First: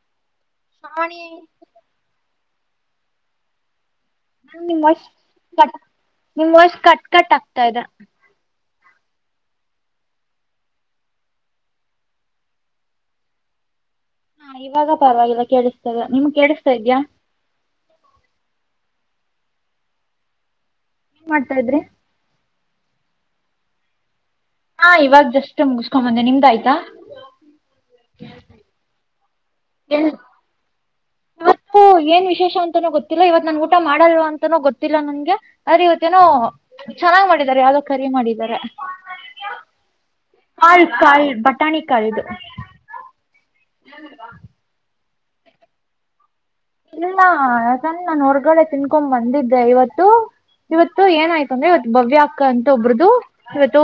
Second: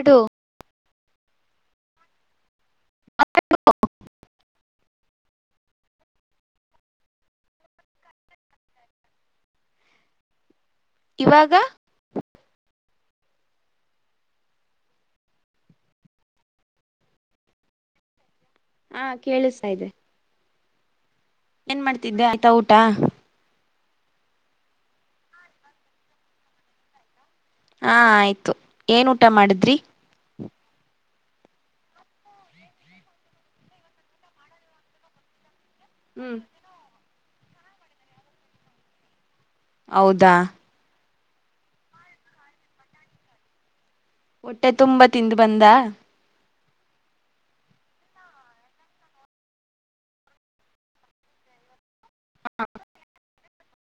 ಇಡು ಶ್ರಾವಣಿ ಹ ಮ್ಯಾಮ್ ನಿಮ್ ವಾಯ್ಸ್ ನಿಮ್ ಅಷ್ಟ ಕಟ್ ಕಟ್ ಆಗ್ತಾ ಇದೇ ಇವಾಗ ಹಾ ಇವಾಗ ಪರವಾಗಿಲ್ಲ ಕೇಳಿಸ್ತದ ನಿಮ್ಗೆ ಕೇಳ್ತಾ ಇದೀಯ ಹಾ ಕೇಳಿಸ್ತಾ ಇದೆ ಏನ್ ಮಾಡ್ತಾ ಇದ್ರಿ. ಏನ್ ಮಾಡ್ತಿದ್ದೆ ಆಯ್ತಾ ಊಟ ಹಾ ಇವಾಗ ಜಸ್ಟ್ ಮುಗಸ್ಕೊಂಬಂದೆ ನಿಮ್ದ ಆಯ್ತಾ ಹಾ ಆಯ್ತು ಏನ್ ಊಟ ಮಾಡಿದ್ರಿ ಎಲ್ ಇವತ್ತು ಏನ್ ವಿಶೇಷ ಅಂತನೂ ಗೊತ್ತಿಲ್ಲ ಇವತ್ ನನ್ ಊಟ ಮಾಡಲ್ವ ಅಂತನೋ ಗೊತ್ತಿಲ್ಲ ನನ್ಗೆ ಅರಿ ಇವತ್ತೇನೋ ಹ್ಮ್ ಚೆನ್ನಾಗ್ ಮಾಡಿದಿದ್ದಾರೆ ಯಾವ್ದ ಖಾರಿ ಮಾಡಿದಿದ್ದಾರೆ ಹೌದಾ ಕಾಲ್ ಕಾಲ್ ಬಟಾಣಿ ಕಲ್ ಇದು ಹೊಟ್ಟೆ ತುಂಬಾ ತಿಂದು ಬಂದ ಇಲ್ಲ ಅಮ್ಮ ನನ್ ಹೊರಗಡೆ ತಿನ್ಕೊಂಡ್ ಬಂದಿದ್ದೆ ಇವತ್ತು ಇವತ್ತು ಏನಾಯ್ತು ಅಂದ್ರೆ ಇವತ್ತು ಭವ್ಯ ಅಕ್ಕ ಅಂತ ಒಬ್್ರ್ದ ಇವತ್ತು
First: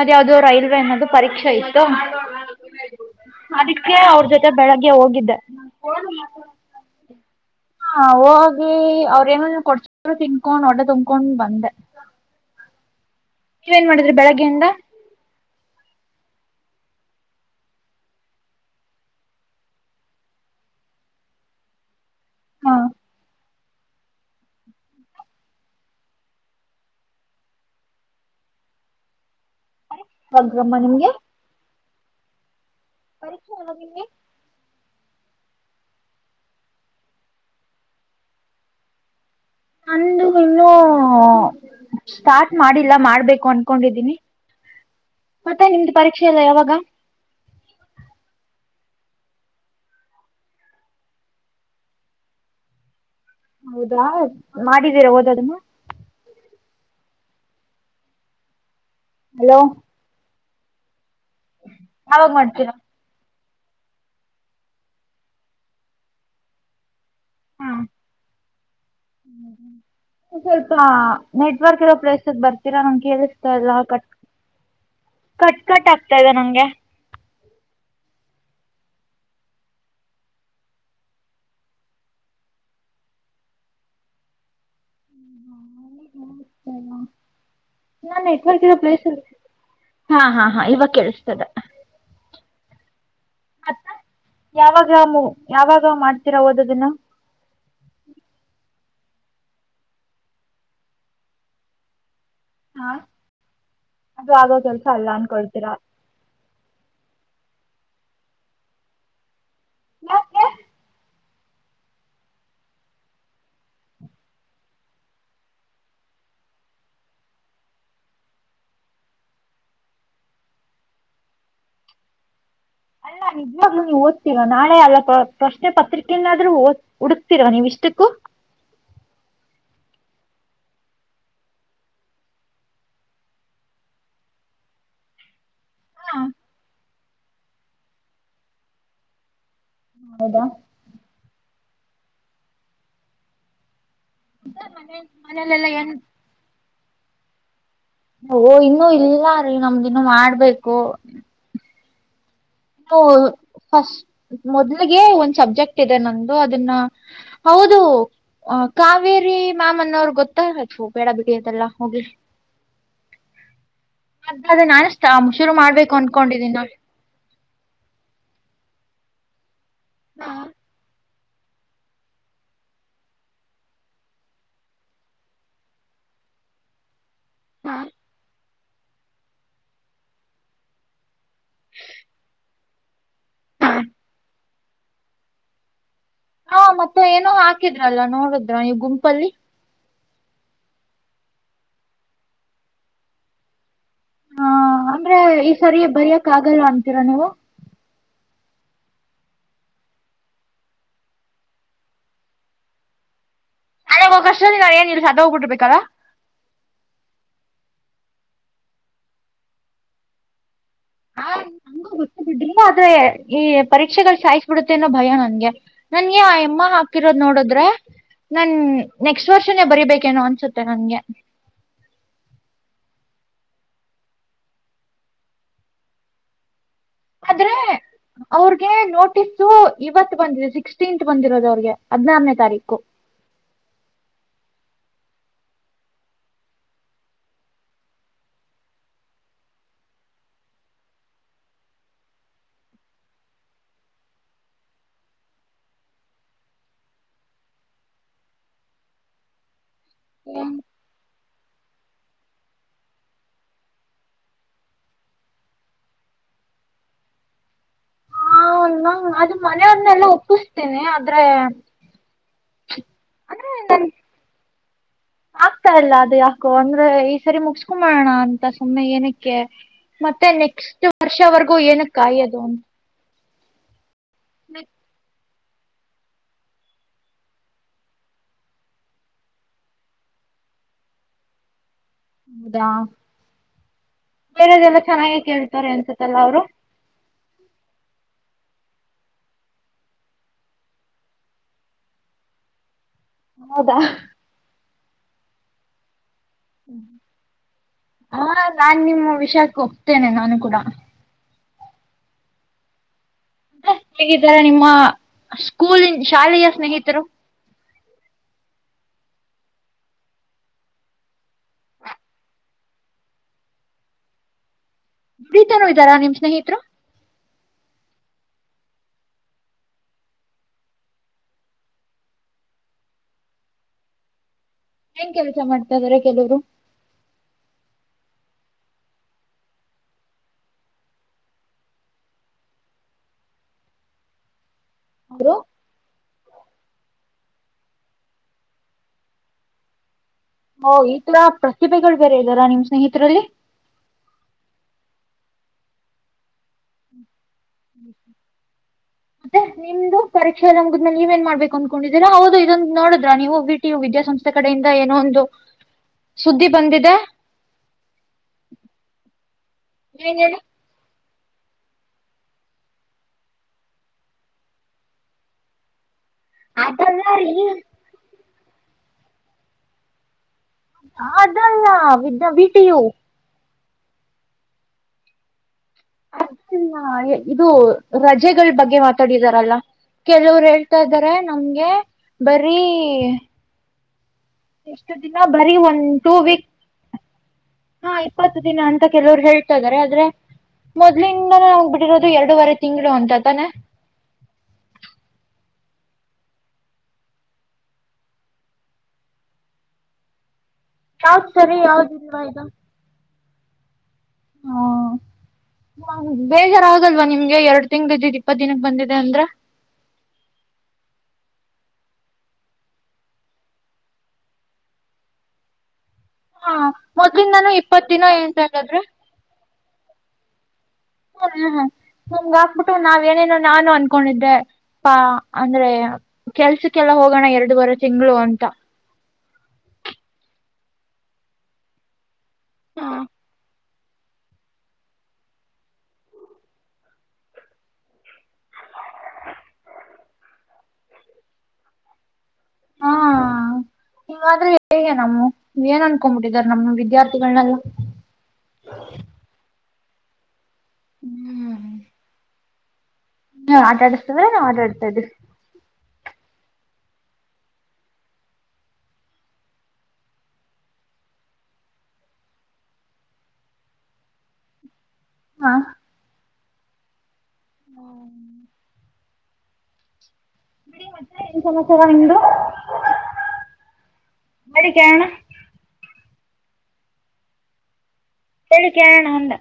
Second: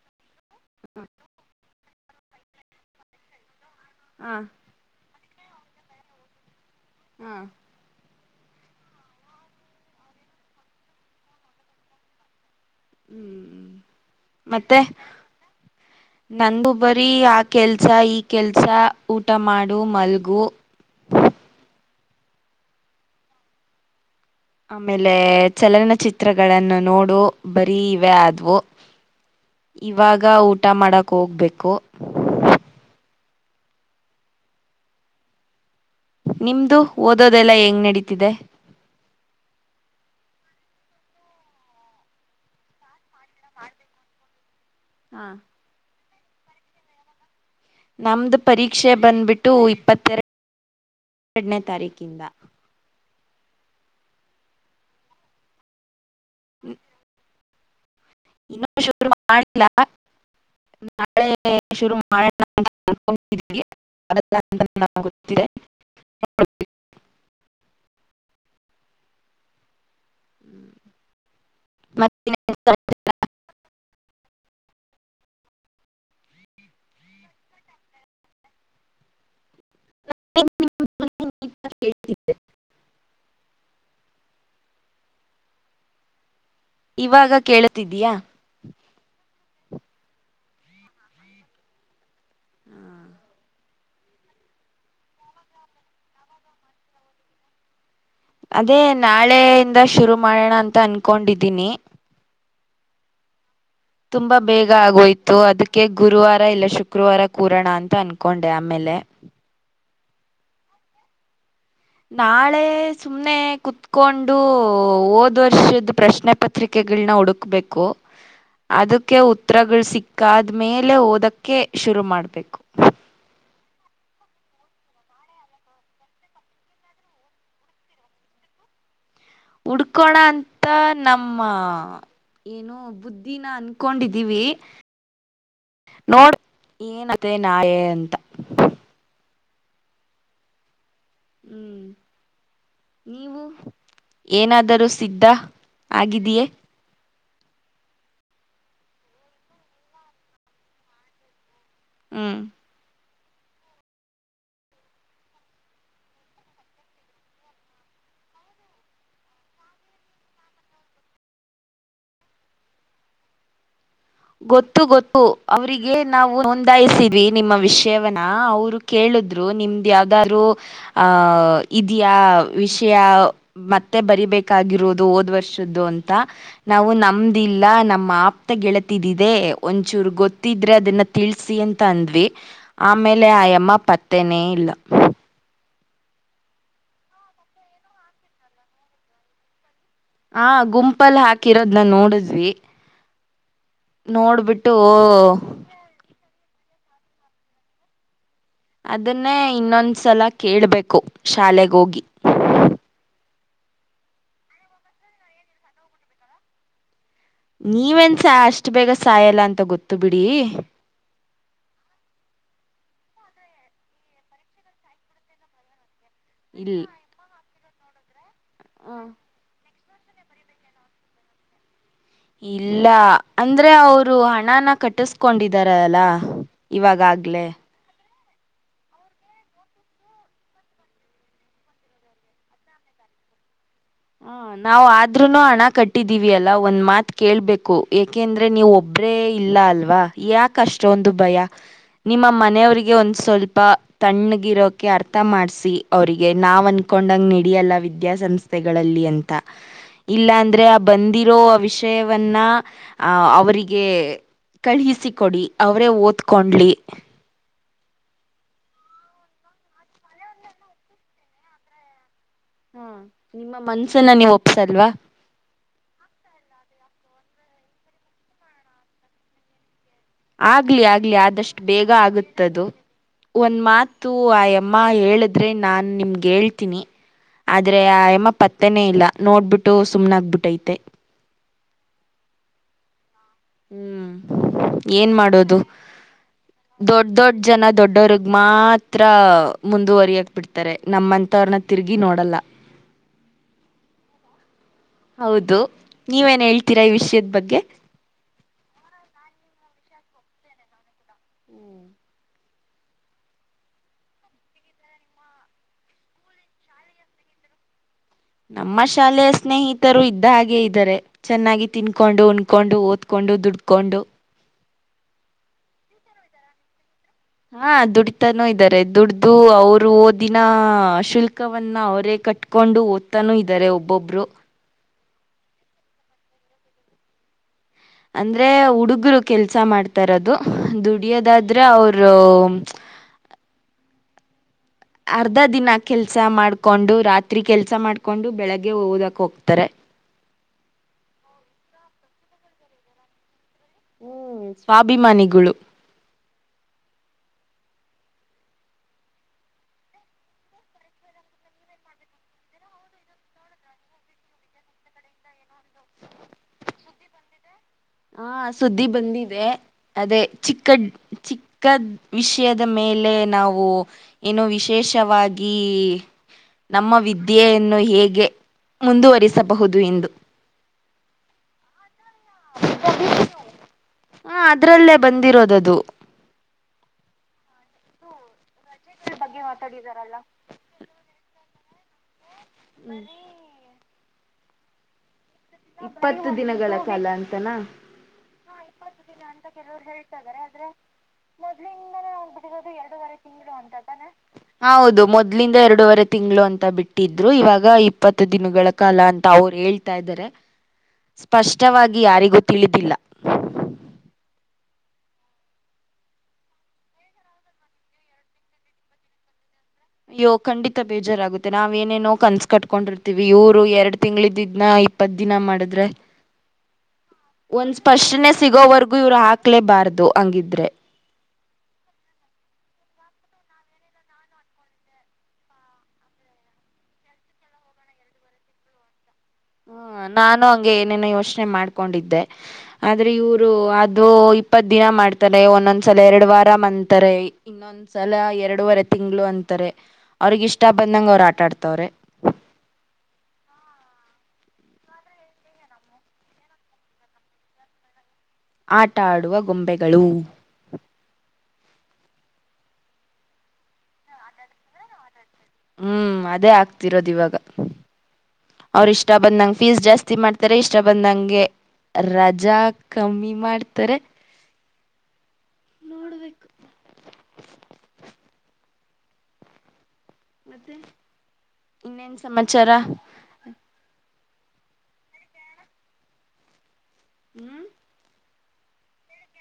ಅದು ಯಾವ್ದೋ ರೈಲ್ವೆ ಅನ್ನದು ಪರೀಕ್ಷೆ ಇತ್ತು ಅದಕ್ಕೆ ಅವ್ರ ಹಾ ಜೊತೆ ಬೆಳಗ್ಗೆ ಹೋಗಿದ್ದೆ ಹಾ ಹಾ ಹೋಗಿ ಅವ್ರ ಏನ ಕೊಡ್ಸ್ರು ತಿನ್ಕೊಂಡ್ ಹೊಟ್ಟೆ ತುಂಬ್ಕೊಂಡ್ ಬಂದೆ ಹ್ಮ್ ನೀವೇನ್ ಮಾಡಿದ್ರಿ ಬೆಳಗ್ಗೆಯಿಂದ [inaudible] ನಂದಬ್ಬರಿ ಆ ಕೆಲ್ಸ ಈ ಕೆಲ್ಸ ಊಟ ಮಾಡು ಮಲ್ಗು [inaudible] ಹಾ ಆಮೇಲೆ ಚಲನಚಿತ್ರಗಳನ್ನು ನೋಡು ಬರೀ ಇವೆ ಆದ್ವು [inaudible] ಇವಾಗ ಊಟ ಒಗ್ಗಮ್ಮ ನಿಮ್ಗೆ ಮಾಡಕ್ ಹೋಗ್ಬೇಕು ಪರೀಕ್ಷೆ ಯಾವಾಗ ನಿಂಗೆ ನಿಮ್ದು ಓದೋದೆಲ್ಲ ಹೆಏಂಗ್ ನಡೀತಿದೆ ನಂದು ಇನ್ನೂ ಸ್ಟಾರ್ಟ್ ಮಾಡಿಲ್ಲ ಮಾಡ ಮಾಡಬೇಕು ಅನ್ಕೊಂಡಿದ್ದೀನಿ ಹಾ ಮತ್ತೆ ನಿಮ್ದ ಪರೀಕ್ಷೆ ಎಲ್ಲ ಯಾವಾಗ ನಮ್ದು ಪರೀಕ್ಷೆ ಬಂದ್ಬಿಟ್ಟು ಇಪ್ಪತ್ತೆರಡು ಎರಡನೇ ತಾರೀಕಿಂದ ಹೌದಾ ಮಾಡಿದ್ದೀರಾ ಓದದನ್ನು ಹ್ಮ ಇನ್ನೂ ಶೂರು ಹಲೋ ಮಾಡಿಲ್ಲ ನಾಳೆ ಶುರು ಶುರು ಯಾವಾಗ ಮಾಡೋಣ ಮಾಡ್ತೀರಾ ಅನ್ಕೊಂಡು [unintelligible] ಹಾ ಸ್ವಲ್ಪ ನೆಟ್ವರ್ಕ್ ಇರೋ ಪ್ಲೇಸ್ ಮತ್ತೆ ಬರ್ತೀರ ನಂಗೆ ಕೇಳಿಸ್ತಿಲ್ಲ ಕಟ್ ಕಟ್ ಆಗ್ತಾ ಇದೆ ನಂಗೆ [unintelligible] ಇವಾಗ ಕೇಳ ನೆಟ್ವರ್ಕ್ ಇರೋ ಪ್ಲೇಸ್ ಹಾ ಹಾ ಹಾ ಇವಾಗ ಕೇಳಸ್ತದೆ ಹಾ ಮತ್ತ ಯಾವಾಗ ಯಾವಾಗ ಮಾಡ್ತೀರಾ ಓದದನ್ನ ಅದೇ ನಾಳೆಯಿಂದ ಶುರು ಮಾಡೋಣ ಅಂತ ಅನ್ಕೊಂಡಿದ್ದೀನಿ ಹಾ ಅದು ತುಂಬಾ ಆಗೋ ಬೇಗ ಕೆಲ್ಸ ಅಲ್ಲ ಆಗೋಯ್ತು ಅನ್ಕೊಳ್ತೀರಾ ಅದಕ್ಕೆ ಗುರುವಾರ ಇಲ್ಲ ಶುಕ್ರವಾರ ಶುಕ್ರವಾರ ಕೂರಣ ಅಂತ ಅನ್ಕೊಂಡೆ ಆಮೇಲೆ ಯಾಕೆ ನಾಳೆ ಸುಮ್ನೆ ಕುತ್ಕೊಂಡು ಓದ್ ವರ್ಷದ ಪ್ರಶ್ನೆ ಪತ್ರಿಕೆ ಗಳನ್ನ ಹುಡುಕ್ಬೇಕು ಅದಕ್ಕೆ ಉತ್ತರಗಳು ಸಿಕ್ಕಾದ್ಮೇಲೆ ಓದಕ್ಕೆ ಶುರು ಮಾಡ್ಬೇಕು ಅಲ್ಲ ನಿಜಾಗೂ ನೀವು ಓದ್ತಿರಾ ನಾಳೆ ಅಲ್ಲ ಪ್ರಶ್ನೆ ಪತ್ರಿಕೆಯಿಂದಾದ್ರೂ ಓದ ಹುಡುಕ್ತಿೀರ ನೀವು ಇಷ್ಟಕ್ಕೂ [unintelligible] ಉಡ್ಕೋಣ ಅಂತ ನಮ್ಮ ಏನೋ ಬುದ್ಧಿನ ಅನ್ಕೊಂಡಿದ್ದೀವಿ ನೋಡ್ ಬೇಕು ಏನತೆೆ ಆಗುತ್ತೆ ನಾಳೆ ಅಂತ ಹೌದಾ ಹ್ಮ್ ನೀವು ಏನಾದರೂ ಸಿದ್ಧ ಮನೇಲೆಲ್ಲ ಏನ್ ಆಗಿದೆಯೇ ಓ ಇನ್ನುೂ ಇಲ್ಲ ರೀ ನಮ್ದಿನ್ನು ಮಾಡ್ಬೇಕು ಹ್ಮ್ ಹ ಫಸ್ಟ್ ಮೊದ್ಲಿಗೆ ಒಂದ್ ಸಬ್ಜೆಕ್ಟ್ ಇದೆ ನಂದುಂದು ಅದನ್ನ ಹೌದು ಹ ಕಾವೇರಿ ಮ್ಯಾಮ ಅನ್ನೋರ ಗೊತ್ತ ಹತ ಬೇಡ ಬಿಡ ಅದೆಲ್ಲಾ ಹೋಗಿ [inaudible] ಗೊತ್ತು ಗೊತ್ತು ಅವರಿಗೆ ನಾವು ಅನ್ಕೊಂಡಿದೀನಿ ನೋಡಿ. ನೋಂದಾಯಿಸಿದ್ವಿ ನಿಮ್ಮ ವಿಷ ಶೇವನಾ ಅವ್ರು ಕೇಳಿರು ನಿಮ್ದ್ ಯಾವ್ದ ಆರು ಆ ಇದ್ಯಾ ವಿಷಯ ಮತ್ತೆ ಬರಿಬೇಕಾಗಿರುದು ಓದ್ ವರ್ಷದ್ದು ಅ ಅಂತ ನಾವು ನಮ ಲ್ಲ ನಮ್ಮ ಆಪ್ತ ಗೆಳತಿದಿದೆ ಒಂಚೂರ ಗೊತ್ತಿದ್ರೆ ಅದನ್ನ ತಿಳ್ಸಿ ಅಂತ ಅಂದ್ವಿ ಆಮೇಲೆ ಆಯಮ್ಮ ಪತ್ತೆನೇ ಇಲ್ಲ. ಹಾ ಮತ್ತ ಏನೋ ಹಾಕಿದ್ರಲ್ಲ ನೋಡದ್ರ ನೀವ್ ಗುಂಪಲ್ಲಿ ಹಾ ಗುಂಪಲ್ಲ ಹಾಕಿರೋದ ನ ನೋಡಿದ್ವಿ. ನೋಡ್ಬಿಟ್ಟು ಕಾಗಲ್ಲ ಅಂತೀರಾ ನೀವು ಅದನ್ನೇ ಇನ್ನೊಂದ್ಸಲ ಕೇಳ್ಬೇಕು ಶಾಲೆಗೋಗಿ ಅಲೆ ಹೋಗ ಅಷ್ಟಲ್ಲಿ ನಾ ಏನ್ ಇಲ್ಲಿ ಸತ್ತೋಗಿಟ್ಟಿರಬೇಕಲ್ಲ. ನೀವೆನ್ಸ ಅಷ್ಟ ಬೇಗ ಸಾಯಲ್ಲ ಅಂತ ಗೊತ್ತು ಬಿಡಿ. ಹಾ ತುಂಬಾ ಆದ್ರೆ ಪರೀಕ್ಷೆಗಳ ಸಾಯಿಸ್ ಬಿಡತ್ತೆ ಅನ್ನೋ ಭಯ ನನ್ಗೆ ನನ್ಗೆ ಆ ಎಮ್ಮ ಇಲ್ ಹಾಕಿರೋದ್ ನೋಡದ್ರೆ ನನ್ ನೆಕ್ಸ್ಟ್ ವರ್ಷನೇ ಬರಿಬೇಕೇನೋ ಅನ್ಸುತ್ತೆ ನನ್ಗೆ ಇಲ್ಲ ಅಂದ್ರ ಅವರು ಹಣನ ಕಟ್ಟಿಸ್ಕೊಂಡಿದಾರ ಅಲ. ಇವಾಗ ಆಗಲೆೇ ಅವ್ರಗೆ ನೋಟಿಸ್ ಇವತ್ ಬಂದಿದೆ ಸಿಕ್ಸ್ಟೀನ್ತ್ ಬಂದಿರೋದು ಅವ್ರಿಗೆ ಹದ್ನಾರನೇ ತಾರೀಕು. [inaudible] ನಾವ ಆದ್ರೂನು ಹಣ ಕಟ್ಟಿದೀವಿ ಅಲ್ಲಾ ಒಂದ್ ಮಾತ್ ಕೇಳ್ಬೇಕು ಯಾಕೆಂದ್ರೆ ನೀವ ಒಬ್ರೇ ಇಲ್ ಇಲ್ಲ ಅಲ್ವಾ ಯಾಕ ಅಷ್ಟೊಂದು ಭಯ. ನಿಮ್ಮ ಮನೆಯವ್ರಿಗೆ ಒಂದ ಸ್ವಲ್ಪ ತಣ್ಣಗಿರೋಕೆ ಅರ್ಥ ಮಾಡ್ಸಿ ಅವ್ರಿಗೆ ನಾವನ್ಕ ಕೊಂಡ ನಡಯಲ್ಲ ವಿದ್ಯ ಸಂಸ್ಥೆಗಳಲ್ಲಿ ಅಂತ ಇಲ್ಲ ಅಂದ್ರೆ ಬಂದಿ ಇರೋ ವಿಷಯವನ್ನ ಆ ಅವರಿಗೆ ಕಳಹಿಸಿ ಕೊಡಿ ಅವ್ರೇ ಓದ್ಕೊಂಡ್ಲಿ. ಹ ನ ಅದ ಮನೆಯವನ್ನೆಲ್ಲ ಒಪ್ಪಿಸ್ತೇನಿ ಆದ್ರೆ ಹ ಅಂದ್ರೆ ನಿಮ್ಮ ನನ್ ಮನ್ಸನ್ನ ನೀವ್ ಒಪ್ಸಲ್ವಾ ಆಗ್ತಾ ಇಲ್ಲ ಅದು ಯಾಕು ಅಂದ್ರೆ ಸರಿ ಮುಗಸ್ಕೊ ಮಾಡೋಣ ಅಂತ ಸುಮ್ಮನೆ ಏನಕ್ಕೆ ಮತ್ತೆ ಆಗ್ಲಿ ನೆಕ್ಸ್ಟ್ ಆಗ್ಲಿ ವರ್ಷವರೆಗೂ ಆದಷ್ಟು ಏನ ಬೇಗ ಕಾಯದು ಆಗುತ್ತದು ಒಂದ್ ಮಾತು ಆ ಎಮ್ಮ ಹೇಳಿದ್ರೆ ನಾನ್ ನಿಮ್ಗ ಹೇಳ್ತೀನಿ. ಆದ್ರೆ ಆಯಮ್ಮ ಪತ್ತನೇ ಇಲ್ಲ ನೋಡ್ಬಿಟ್ಟು ಸುಮ್ನ ಆಗ್ಬಿಟ್ಟೈತೆ. ಹೌದಾ ಹ್ಮ ಬೇರೆದೆಲ್ಲ ಏನ್ ಚೆನ್ನಾಗೆ ಮಾಡೋದು ಕೇಳ್ತಾರೆ ಅನ್ಸತ್ತಲ್ಲ ಅವರು ದೊಡ್ ದೊಡ್ಡ ಜನ ದೊಡ್ಡವ್ರ ಮಾತ್ರ ಮುಂದುವರಿಯಕ ಬಿಡ್ತಾರೆ ನಮ್ಮಂತವ್ರನ್ನ ತಿರುಗಿ ನೋಡಲ್ಲ. ಹೌದಾ ಹೌದು. ನೀವೇನ್ ಹೇಳ್ತೀರಾ ಈ ವಿಷಯದ ಬಗ್ಗೆ ಹಾ ನಾನ್ ನಿಮ್ಮ ವಿಷಕ್ ಓಪತ್ತೆನೆ ನಾನು ಕೂಡ ಹೇಗಿದಾರ ನಿಮ್ಮ ಸ್ಕೂಲ್ ಶಾಲೆಯ ಸ್ನೇಹಿತರು. ನಮ್ಮ ಶಾಲೆಯ ಸ್ನೇಹಿತರು ಇದ್ದ ಹಾಗೆ ಇದ್ದಾರೆ ಚೆನ್ನಾಗಿ ತಿನ್ಕೊಂಡು ಕೊಂಡು ಓದಕೊಂಡು ದುಡ್ಕೊಂಡು ದುಡಿತಾನಾ ಇದ್ದಾರಾ ನಿಮ್ ಸ್ನೇಹಿತರು. ಹಾ ದುಡತಾನೂ ಇದ್ದಾರೆ ದುಡ್ದು ಅವ್ರು ಓದಿನ ಶುಲ್ಕವನ್ನ ಅವರೇ ಕಟ್ಕೊಂಡು ಓದ್ತಾನೂ ಇದ್ದಾರೆ ಒಬ್ಬೊಬ್ರು. ಏನ್ ಕೆಲಸ ಮಾಡ್ತಾ ಇದಾರೆ ಕೆಲವರು ಅಂದ್ರೆ ಹುಡುಗ್ರ ಕೆಲ್ಸ ಮಾಡ್ತಾ ಇರೋದು ದುಡಿಯೋದಾದ್ರೆ ಅವರ [inaudible] ಅವರು ಅರ್ಧ ದಿನ. ಕೆಲ್ಸ ಮಾಡ್ಕೊಂಡು ರಾತ್ರಿ ಕೆಲ್ಸ ಮಾಡ್ಕೊಂಡು ಬೆಳಗ್ಗೆ ಓದಕ್ ಹೋಗ್ತಾರೆ. ಓ ಈ ತರ ಪ್ರತಿಭೆಗಳು ಬೇರೆ ಇದ್ದಾರಾ ನಿಮ್ ಸ್ನೇಹಿತರಲ್ಲಿ. ಹ್ಮ್ ಸ್ವಾಭಿಮಾನಿಗಳು. ಮತ್ತೆ. ನಿಮ್ದು ಪರೀೆಯೆ ನ ಮುಗುದ್ ನೀವೇಏನ್ ಮಾಡ್ಬೇಕು ಅನ್ಕೊಂಡಿದ್ದೀರ ಹೌದು ಇದೊಂದು ನೋಡಿದ್ರ ನೀವು ವಿಟಿ ವಿದ್ಯಾ ಸಂಸ್ಥೆ ಕಡೆ. ಏನೋ ಒಂದು ಸುದ್ದಿ ಬಂದಿದೆ. ಹಾ ಸುದ್ದಿ ಬಂದಿದೆ ಅದೇ ಏನ್ ಹೇಳಿ ಚಿಕ್ಕಡ್. ಚಿಕ್ಕದ ವಿಷಯದ ಮೇಲೆ ನಾವು ಏನೋ ವಿಶೇಷವಾಗಿ. ನಮ್ಮ ಅದಲ್ಲ ರೀ ವಿದ್ಯೆಯನ್ನು ಹೇಗೆ ಮುಂದುವರಿಸಬಹುದು ಎಂದು. ಅದಲ್ಲ ಡಬ್ಲ್ಯೂ ಟಿ ಯು. ಹ ಅದ್ರಲ್ಲೇ ಬಂದಿರೋದದು. ಅರ್ಜು ಇದು ರಜೆ. ಬಗ್ಗೆ ಮಾತಾಡಿದಾರಲ್ಲ ಕೆಲವರು ಹೇಳ್ತಾ ಇದಾರೆ ನಮ್ಗೆ. ಬರೀ. ಎಷ್ಟು ದಿನ. ಬರೀ ಒಂದ್ ಟೂ ಇಪ್ಪತ್ತು ವೀಕ್ ದಿನಗಳ ಕಾಲ ಅಂತನ. ಹಾ ಇಪ್ಪತ್ತು ದಿನ ಅಂತ ಕೆಲವ್ರು ಹೇಳ್ತಾ ಇದಾರೆ ಆದ್ರೆ ಮೊದ್ಲಿಂದನ ನ್ ಬಿಟ್ಟಿರೋದು ಎರಡೂವರೆ ತಿಂಗಳು. ಅಂತ ತಾನೆ ಹೌದು ಮೊದಲಿಂದ ಎರಡು. ಎರಡೂವರೆ ತಿಂಗಳು ಅಂತ ಬಿಟ್ಟಿದ್ರು ಇವಾಗ ಇಪ್ಪತ್ತು ದಿನಗಳ ಕಾಲ ಅಂತ ಅವ್ರು ಹೇಳ್ತಾ ಇದ್ದಾರೆ. ಯಾವ್ದ್ ಸರಿ ಯಾವ್ದ್ ಸ್ಪಷ್ಟವಾಗಿ ಇಲ್ವಾ ಯಾರಿಗೂ ಇದು ತಿಳಿದಿಲ್ಲ. ಹಾ. ಹ ಬೇಜಾರ ಆಗಲ್ವಾ ನಿಮ್ಗೆ ಎರಡು ತಿಂಗ್ಳ ಇದ್ದಿದೆ ಇಪ್ಪತ್ ದಿನಕ್ಕೆ ಬಂದಿದೆ ಅಂದ್ರ. ಅಯ್ಯೋ ಖಂಡಿತ ಬೇಜಾರಾಗುತ್ತೆ ನಾವ್ ಏನೇನೋ ಕನ್ಸ. ಕಟ್ಕೊಂಡಿರ್ತೀವಿ ಇವರು ಎರಡ್ ತಿಂಗ್ಳ ಇದಿದನ. ಇಪ್ಪತ್ ದಿನ ಮಾಡಿದ್ರೆ. ಹಾ. ಒಂದ್ ಸ್ಪಷ್ಟನೆ ಸಿಗೋವರ್ಗೂ ಇವ್ರು ಹಾಕ್ಲೇಬಾರ್ದು ಹಂಗಿದ್ರೆ. ಹ ಹ್ಮ್ ನಮ್ಗ ಹಾಕ್ಬಿಟ್ಟು ನಾವ್ ಏನೇನೋ ನಾನು ಅನ್ಕೊಂಡಿದ್ದೆ. ಾ ಅಂದ್ರೆ ಕೆಲ್ಸಕ್ಕೆಲ್ಲ ಹೋಗೋಣ ಎರಡುವರೆ ತಿಂಗಳು ಅಂತ. ಹ್ಮ ನಾನು ಹಂಗೆ ಏನೇನ ಯೋಚನೆ ಮಾಡ್ಕೊಂಡಿದ್ದೆ ಆದ್ರೆ ಇವರು ಅ. ಇದು ಇಪ್ಪತ್ ದಿನ ಮಾಡ್ತಾರೆ ಒಂದೊಂದ್ಸಲ ಎರಡು ವಾರ ಮಂತಾರೆ ಇನ್ನೊಂದ್ಸಲ ಎರಡು ವಾರ. ತಿಂಗಳು ಅಂತಾರೆ ಅವ್ರಗ ಇಷ್ಟ ಬಂದಂಗ ಅವ್ರ ಆಟಾಡ್ತವ್ರೆ. ಹವಾದ್ರೆ ಹೇಗೆ ನಮ್ಮ ಏನ್ ಅನ್ಕೊಬಿಟ್ಟಿದಾರ ನಮ್ ವಿದ್ಯಾರ್ಥಿಗಳನೆಲ್ಲ. ಆಟ ಆಡುವ ಗೊಂಬೆಗಳು. ಹ್ಮ್್ಮ. ನೀ ಆಟಾಡತದ್ರ ನಾ ಆಟಾಡ್ತದೆ. ಹ್ಮ್ ಅದೇ ಆಗ್ತಿರೋದು ಇವಾಗ. ಅವ್ರ ಇಷ್ಟ ಬಂದಂಗಗೆ ಫೀಸ್ ಜಾಸ್ತಿ ಮಾಡ್ತಾರೆ ಇಷ್ಟ ಬಂದಂಗೆ. ರಜಾ ಕಮ್ಮಿ ಮಾಡ್ತಾರೆ. ಹಾ [unintelligible] ಮತ್ತೆ ಬಿಡಿ ಏನ್ ಸಮಾಚಾರ ಇನ್ನೇನ್ ನಿಮ್ದು ಸಮಾಚಾರ. ಅದುಕೆನನಾ. ಹ್ಮ್. ಹೇಳಳಕ್ಕೆಣ ಅಂದ.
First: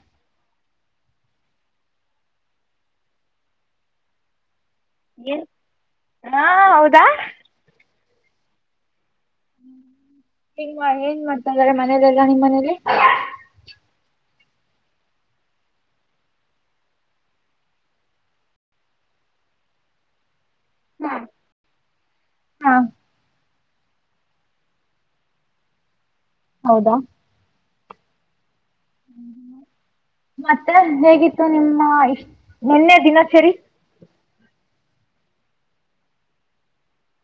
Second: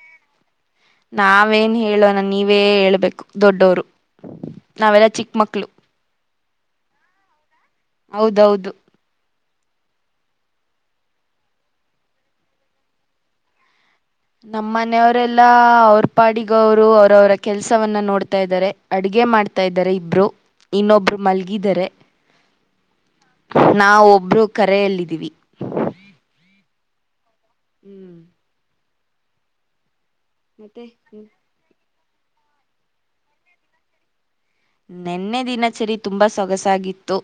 ನಾವೇನ್ ಹೇಳೋಣ ನೀವೇ ಹೇಳ್ಬೇಕು ದೊಡ್ಡವರು. ನಾವೆಲ್ಲ ಚಿಕ್ಕ ಏನ್ ಮಕ್ಳು. ಹಾ ಹೌದಾ. ಹೌದೌದು. ್ಮ ನಿಮ್ಮ ಏನ್ ಮಾಡ್ತಾ ಇದಾರೆ ಮನೇಲೆಲ್ಲ ನಿಮ್ಮ ಮನೇಲಿ. ನಮ್ಮ ಮನೆಯವರೆಲ್ಲಾ ಅವ್ರ ಪಾಡಿಗ ಅವ್ರು ಅವ್ರವರ ಕೆಲ್ಸವನ್ನ ನೋಡ್ತಾ ಇದ್ದಾರೆ ಅಡಗೆ. ಮಾಡ್ತಾ ಇದ್ದಾರೆ ಇಬ್ರು ಇನ್ನೊಬ್ರು ಮಲ್ಗಿದರೆ ಹಾ ನಾವ್ ಒಬ್ರು ಕರೆಯಲ್ಲಿದ್ದೀವಿ ಹೌದಾ ಹ್ಮ್ ಮತ್ತೆ ಹೇಗಿತ್ತು ನಿಮ್ಮ ಇಷ್ ನೆನ್ನೆ ದಿನಚರಿ ನೆನ್ನೆ ದಿನಚರಿ ತುಂಬಾ ಸೊಗಸಾಗಿತ್ತು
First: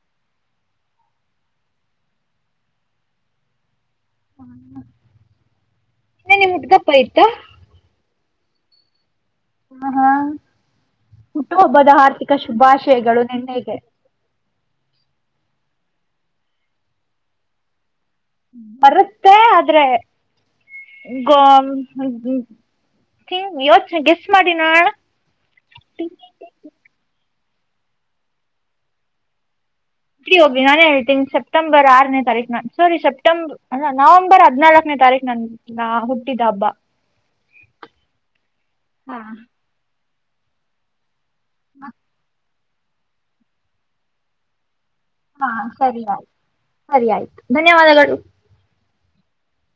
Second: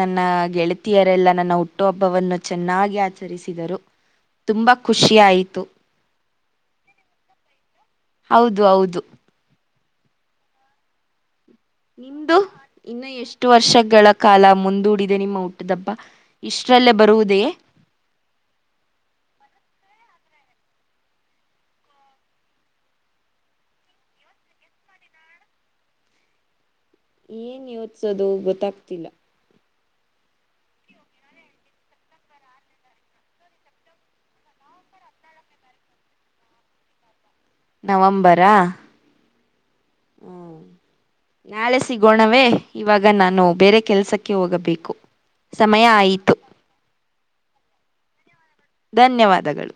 ನನ್ನ ಗೆಳತಿಯರೆಲ್ಲಾ ನನ್ನ ಹುಟ್ಟುಹಬ್ ಬ್ಬವನ್ನು ಚೆನ್ನಾಗಿ ಆಚರಿಸಿದರು ತುಂಬಾ ಖುಷಿ ಆಯಿತು ನಿನ್ನೇ ನಿಮ್ ಹುಟ್ದಬ್ಬ ಇತ್ತಾ ಹೌದು ಹೌದು ಹಾ ಹಾ ಹುಟ್ಟುಹಬ್ಬದ ಹಾರ್ದಿಕ ನಿಮ್ದು ಇನ್ನು ಶುಭಾಶಯಗಳು ಎಷ್ಟು ನಿನ್ನೆಗೆ ವರ್ಷಗಳ ಕಾಲ ಮುಂದೂಡಿದೆ ನಿಮ್ಮ ಹುಟ್ ಟ್ದಬ್ಬ ಇಷ್ಟ್ರಲ್ಲೇ ಬರುವುದೆಯೇ ಬರುತ್ತೆ ಆದ್ರೆ ಗೋ [unintelligible] ಗೆಸ್ ಮಾಡಿನೋಡಣ [inaudible] ಏನ್ ಯೋಚ್ಸೋದು ಗೊತ್ತಾಗ್ತಿಲ್ಲ ಬಿಡಿ ಹೋಗಿ ನಾನೇ ಹೇಳ್ತೀನಿ ಸಪ್ಟೆಂಬರ್ ಆರನೇ ತಾರೀಕು ನಾ ಸಾರಿ ಸೆಪ್ಟೆಂಬರ್ ನವೆಂಬರ್ ಹದಿನಾಲ್ಕನೇ ತಾರೀಕ ನನ್ನ ಹುಟ್ಟಿದ್ದ ಹಬ್ಬ ನವಂಬರಾ ಹಾ ಹ್ಮ ನಾಳೆ ಸಿಗೋಣವೇ ಇವಾಗ ನಾನು ಬೇರೆ ಕೆಲಸಕ್ಕೆ ಹೋಗಬೇಕು ಹಾ ಸಮಯ ಸರಿ ಆಯ್ತು ಆಯಿತು ಸರಿ ಆಯ್ತು ಧನ್ಯವಾದಗಳು ಧನ್ಯವಾದಗಳು